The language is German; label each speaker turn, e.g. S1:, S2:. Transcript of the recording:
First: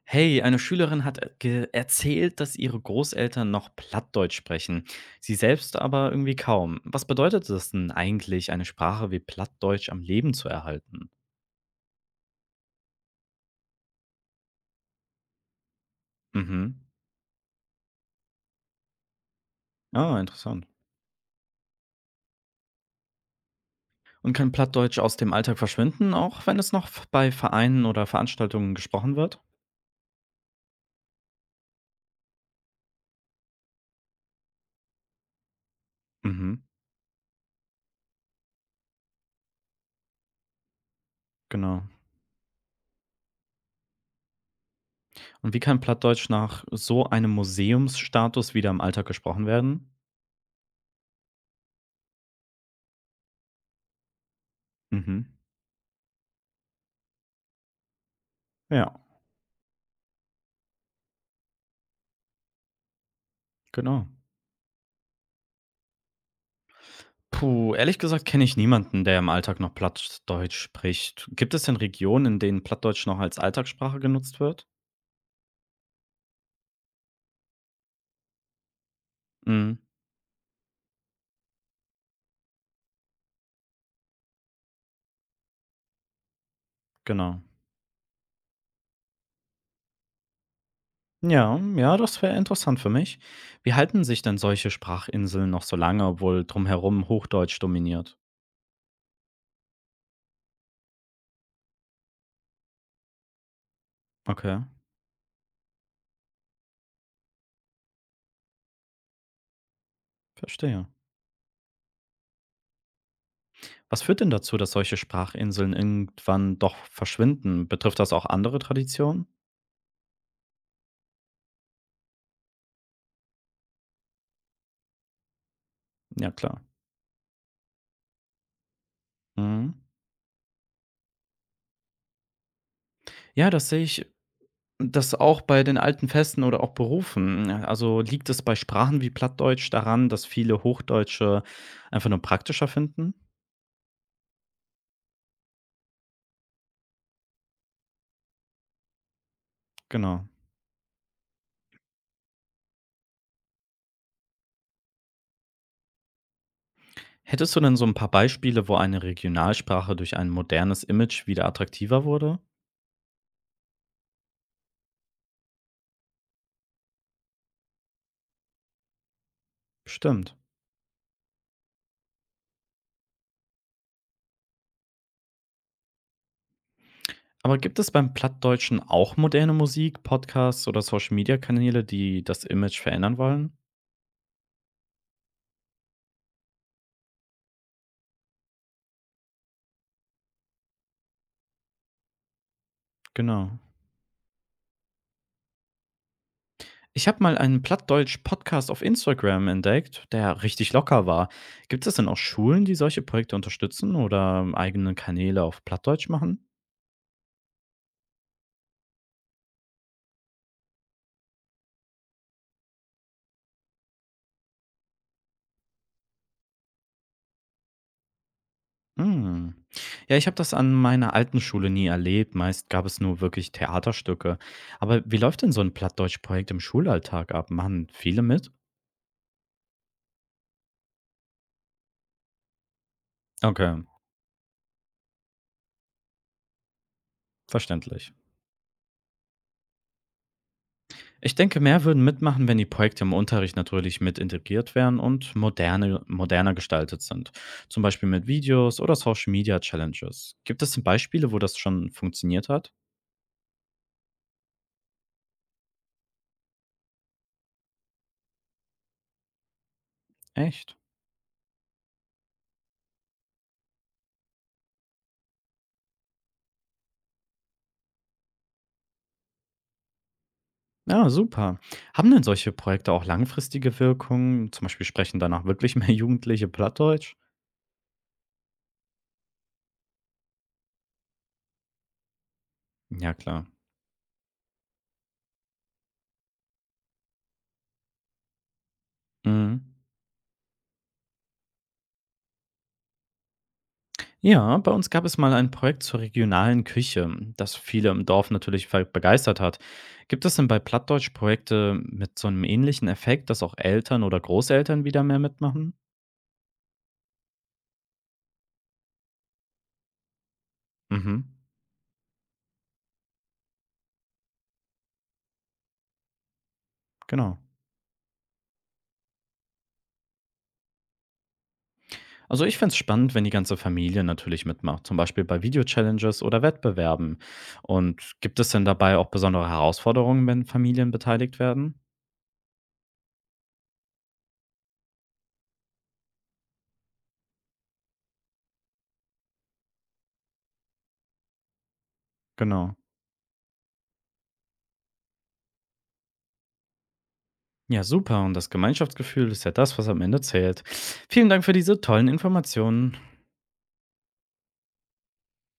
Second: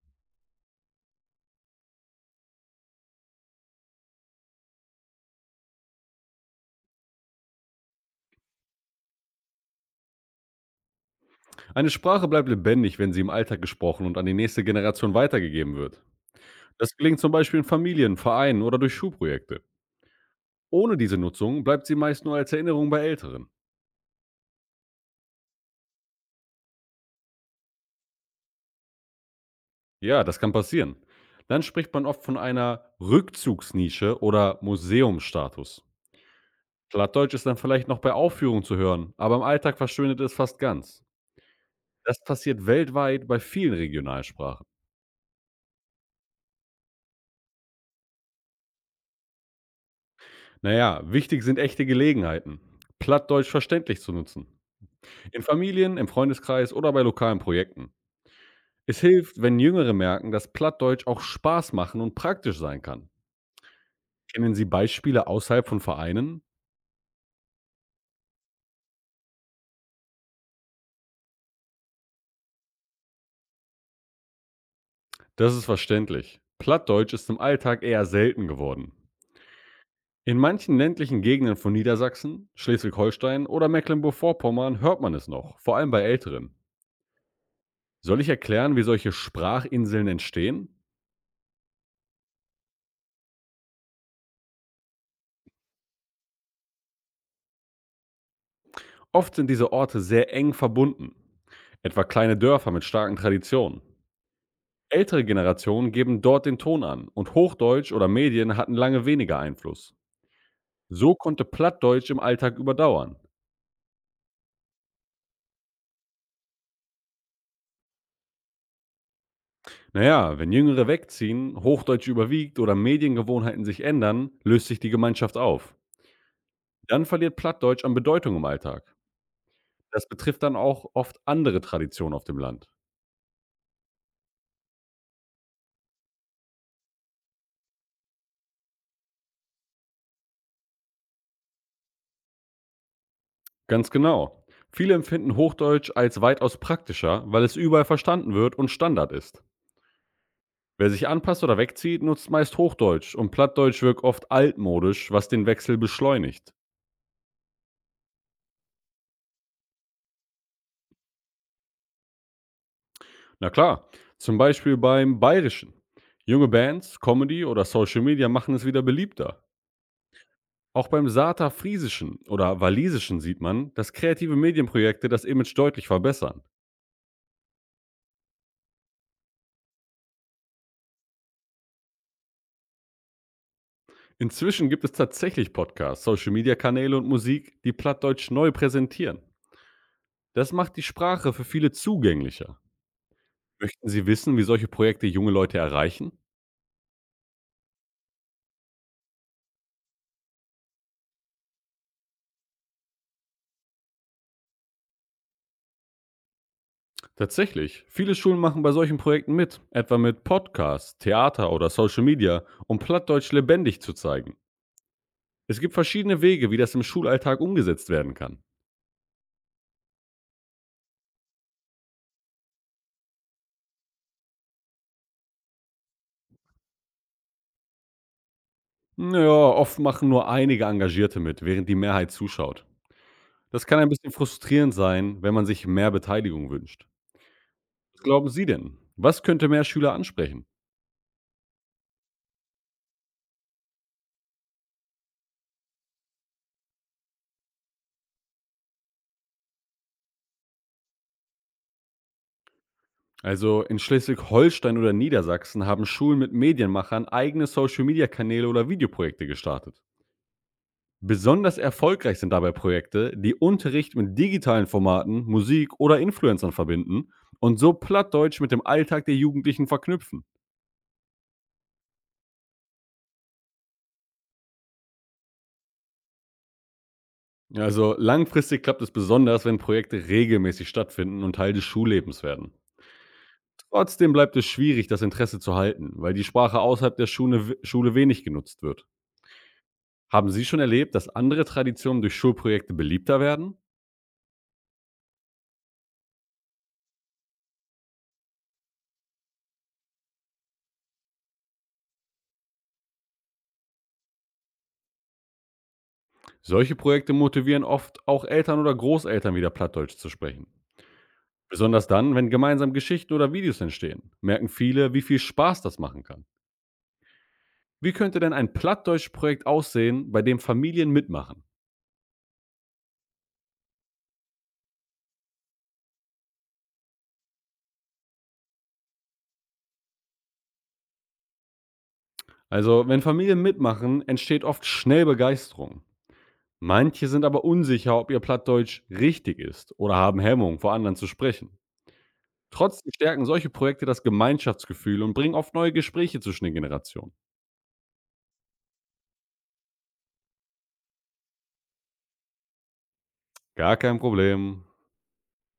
S1: Hey, eine Schülerin hat erzählt, dass ihre Großeltern noch Plattdeutsch sprechen, sie selbst aber irgendwie kaum. Was bedeutet es denn eigentlich, eine Sprache wie Plattdeutsch am Leben zu erhalten?
S2: Eine Sprache bleibt lebendig, wenn sie im Alltag gesprochen und an die nächste Generation weitergegeben wird.
S1: Mhm.
S2: Das gelingt zum Beispiel in Familien, Vereinen oder durch Schulprojekte.
S1: Ah, interessant.
S2: Ohne diese Nutzung bleibt sie meist nur als Erinnerung bei Älteren.
S1: Und kann Plattdeutsch aus dem Alltag verschwinden, auch wenn es noch bei Vereinen oder Veranstaltungen gesprochen wird?
S2: Ja, das kann passieren. Dann spricht man oft von einer Rückzugsnische oder Museumsstatus.
S1: Mhm,
S2: Plattdeutsch ist dann vielleicht noch bei Aufführungen zu hören, aber im Alltag verschwindet es fast ganz.
S1: genau.
S2: Das passiert weltweit bei vielen Regionalsprachen.
S1: Und wie kann Plattdeutsch nach so einem Museumsstatus wieder im Alltag gesprochen werden?
S2: Naja, wichtig sind echte Gelegenheiten. Plattdeutsch verständlich zu nutzen.
S1: Mhm.
S2: In Familien, im Freundeskreis oder bei lokalen Projekten.
S1: Ja,
S2: Es hilft, wenn Jüngere merken, dass Plattdeutsch auch Spaß machen und praktisch sein kann.
S1: genau.
S2: Kennen Sie Beispiele außerhalb von Vereinen?
S1: Puh, ehrlich gesagt kenne ich niemanden, der im Alltag noch Plattdeutsch spricht. Gibt es denn Regionen, in denen Plattdeutsch noch als Alltagssprache genutzt wird?
S2: Das ist verständlich. Plattdeutsch ist im Alltag eher selten geworden.
S1: Mhm,
S2: In manchen ländlichen Gegenden von Niedersachsen, Schleswig-Holstein oder Mecklenburg-Vorpommern hört man es noch, vor allem bei Älteren.
S1: genau.
S2: Soll ich erklären, wie solche Sprachinseln entstehen?
S1: Ja, ja, das wäre interessant für mich. Wie halten sich denn solche Sprachinseln noch so lange, obwohl drumherum Hochdeutsch dominiert?
S2: Oft sind diese Orte sehr eng verbunden, etwa kleine Dörfer mit starken Traditionen.
S1: Okay,
S2: Ältere Generationen geben dort den Ton an und Hochdeutsch oder Medien hatten lange weniger Einfluss.
S1: verstehe.
S2: So konnte Plattdeutsch im Alltag überdauern.
S1: Was führt denn dazu, dass solche Sprachinseln irgendwann doch verschwinden? Betrifft das auch andere Traditionen?
S2: Naja, wenn Jüngere wegziehen, Hochdeutsch überwiegt oder Mediengewohnheiten sich ändern, löst sich die Gemeinschaft auf.
S1: Ja, klar.
S2: Dann verliert Plattdeutsch an Bedeutung im Alltag.
S1: Mhm.
S2: Das betrifft dann auch oft andere Traditionen auf dem Land.
S1: Ja, das sehe ich das auch bei den alten Festen oder auch Berufen. Also, liegt es bei Sprachen wie Plattdeutsch daran, dass viele Hochdeutsche einfach nur praktischer finden?
S2: Ganz genau. Viele empfinden Hochdeutsch als weitaus praktischer, weil es überall verstanden wird und Standard ist.
S1: Genau.
S2: Wer sich anpasst oder wegzieht, nutzt meist Hochdeutsch und Plattdeutsch wirkt oft altmodisch, was den Wechsel beschleunigt.
S1: Hättest du denn so ein paar Beispiele, wo eine Regionalsprache durch ein modernes Image wieder attraktiver wurde?
S2: Na klar, zum Beispiel beim Bayerischen. Junge Bands, Comedy oder Social Media machen es wieder beliebter.
S1: Bestimmt.
S2: Auch beim Sata Friesischen oder Walisischen sieht man, dass kreative Medienprojekte das Image deutlich verbessern.
S1: Aber gibt es beim Plattdeutschen auch moderne Musik, Podcasts oder Social-Media-Kanäle, die das Image verändern wollen?
S2: Inzwischen gibt es tatsächlich Podcasts, Social Media Kanäle und Musik, die Plattdeutsch neu präsentieren. Das macht die Sprache für viele zugänglicher.
S1: Genau.
S2: Möchten Sie wissen, wie solche Projekte junge Leute erreichen?
S1: Ich habe mal einen Plattdeutsch-Podcast auf Instagram entdeckt, der richtig locker war. Gibt es denn auch Schulen, die solche Projekte unterstützen oder eigene Kanäle auf Plattdeutsch machen?
S2: Tatsächlich. Viele Schulen machen bei solchen Projekten mit, etwa mit Podcasts, Theater oder Social Media, um Plattdeutsch lebendig zu zeigen. Es gibt verschiedene Wege, wie das im Schulalltag umgesetzt werden kann.
S1: Hm. Ja, ich habe das an meiner alten Schule nie erlebt. Meist gab es nur wirklich Theaterstücke. Aber wie läuft denn so ein Plattdeutsch-Projekt im Schulalltag ab? Machen viele mit?
S2: Naja, oft machen nur einige Engagierte mit, während die Mehrheit zuschaut. Das
S1: Okay,
S2: kann ein bisschen frustrierend sein, wenn man sich mehr Beteiligung wünscht. Was
S1: verständlich.
S2: glauben Sie denn? Was könnte mehr Schüler ansprechen?
S1: Ich denke, mehr würden mitmachen, wenn die Projekte im Unterricht natürlich mit integriert wären und moderner gestaltet sind. Zum Beispiel mit Videos oder Social Media Challenges. Gibt es denn Beispiele, wo das schon funktioniert hat?
S2: Also in Schleswig-Holstein oder Niedersachsen haben Schulen mit Medienmachern eigene Social-Media-Kanäle oder Videoprojekte gestartet.
S1: Echt?
S2: Besonders erfolgreich sind dabei Projekte, die Unterricht mit digitalen Formaten, Musik oder Influencern verbinden und so Plattdeutsch mit dem Alltag der Jugendlichen verknüpfen.
S1: Ja, super. Haben denn solche Projekte auch langfristige Wirkungen? Zum Beispiel sprechen danach wirklich mehr Jugendliche Plattdeutsch?
S2: Also langfristig klappt es besonders, wenn Projekte regelmäßig stattfinden und Teil des Schullebens werden.
S1: Ja, klar.
S2: Trotzdem bleibt es schwierig, das Interesse zu halten, weil die Sprache außerhalb der Schule wenig genutzt wird.
S1: Mhm.
S2: Haben Sie schon erlebt, dass andere Traditionen durch Schulprojekte beliebter werden?
S1: Ja, bei uns gab es mal ein Projekt zur regionalen Küche, das viele im Dorf natürlich begeistert hat. Gibt es denn bei Plattdeutsch Projekte mit so einem ähnlichen Effekt, dass auch Eltern oder Großeltern wieder mehr mitmachen?
S2: Solche Projekte motivieren oft auch Eltern oder Großeltern wieder Plattdeutsch zu sprechen.
S1: Mhm,
S2: Besonders dann, wenn gemeinsam Geschichten oder Videos entstehen, merken viele, wie viel Spaß das machen kann.
S1: genau.
S2: Wie könnte denn ein Plattdeutsch-Projekt aussehen, bei dem Familien mitmachen?
S1: Also ich find's spannend, wenn die ganze Familie natürlich mitmacht, zum Beispiel bei Video-Challenges oder Wettbewerben. Und gibt es denn dabei auch besondere Herausforderungen, wenn Familien beteiligt werden?
S2: Also, wenn Familien mitmachen, entsteht oft schnell Begeisterung. Manche sind aber unsicher, ob ihr Plattdeutsch richtig ist oder haben Hemmung, vor anderen zu sprechen.
S1: Genau.
S2: Trotzdem stärken solche Projekte das Gemeinschaftsgefühl und bringen oft neue Gespräche zwischen den Generationen.
S1: Ja, super. Und das Gemeinschaftsgefühl ist ja das, was am Ende zählt. Vielen Dank für diese tollen Informationen.
S2: Gar kein Problem.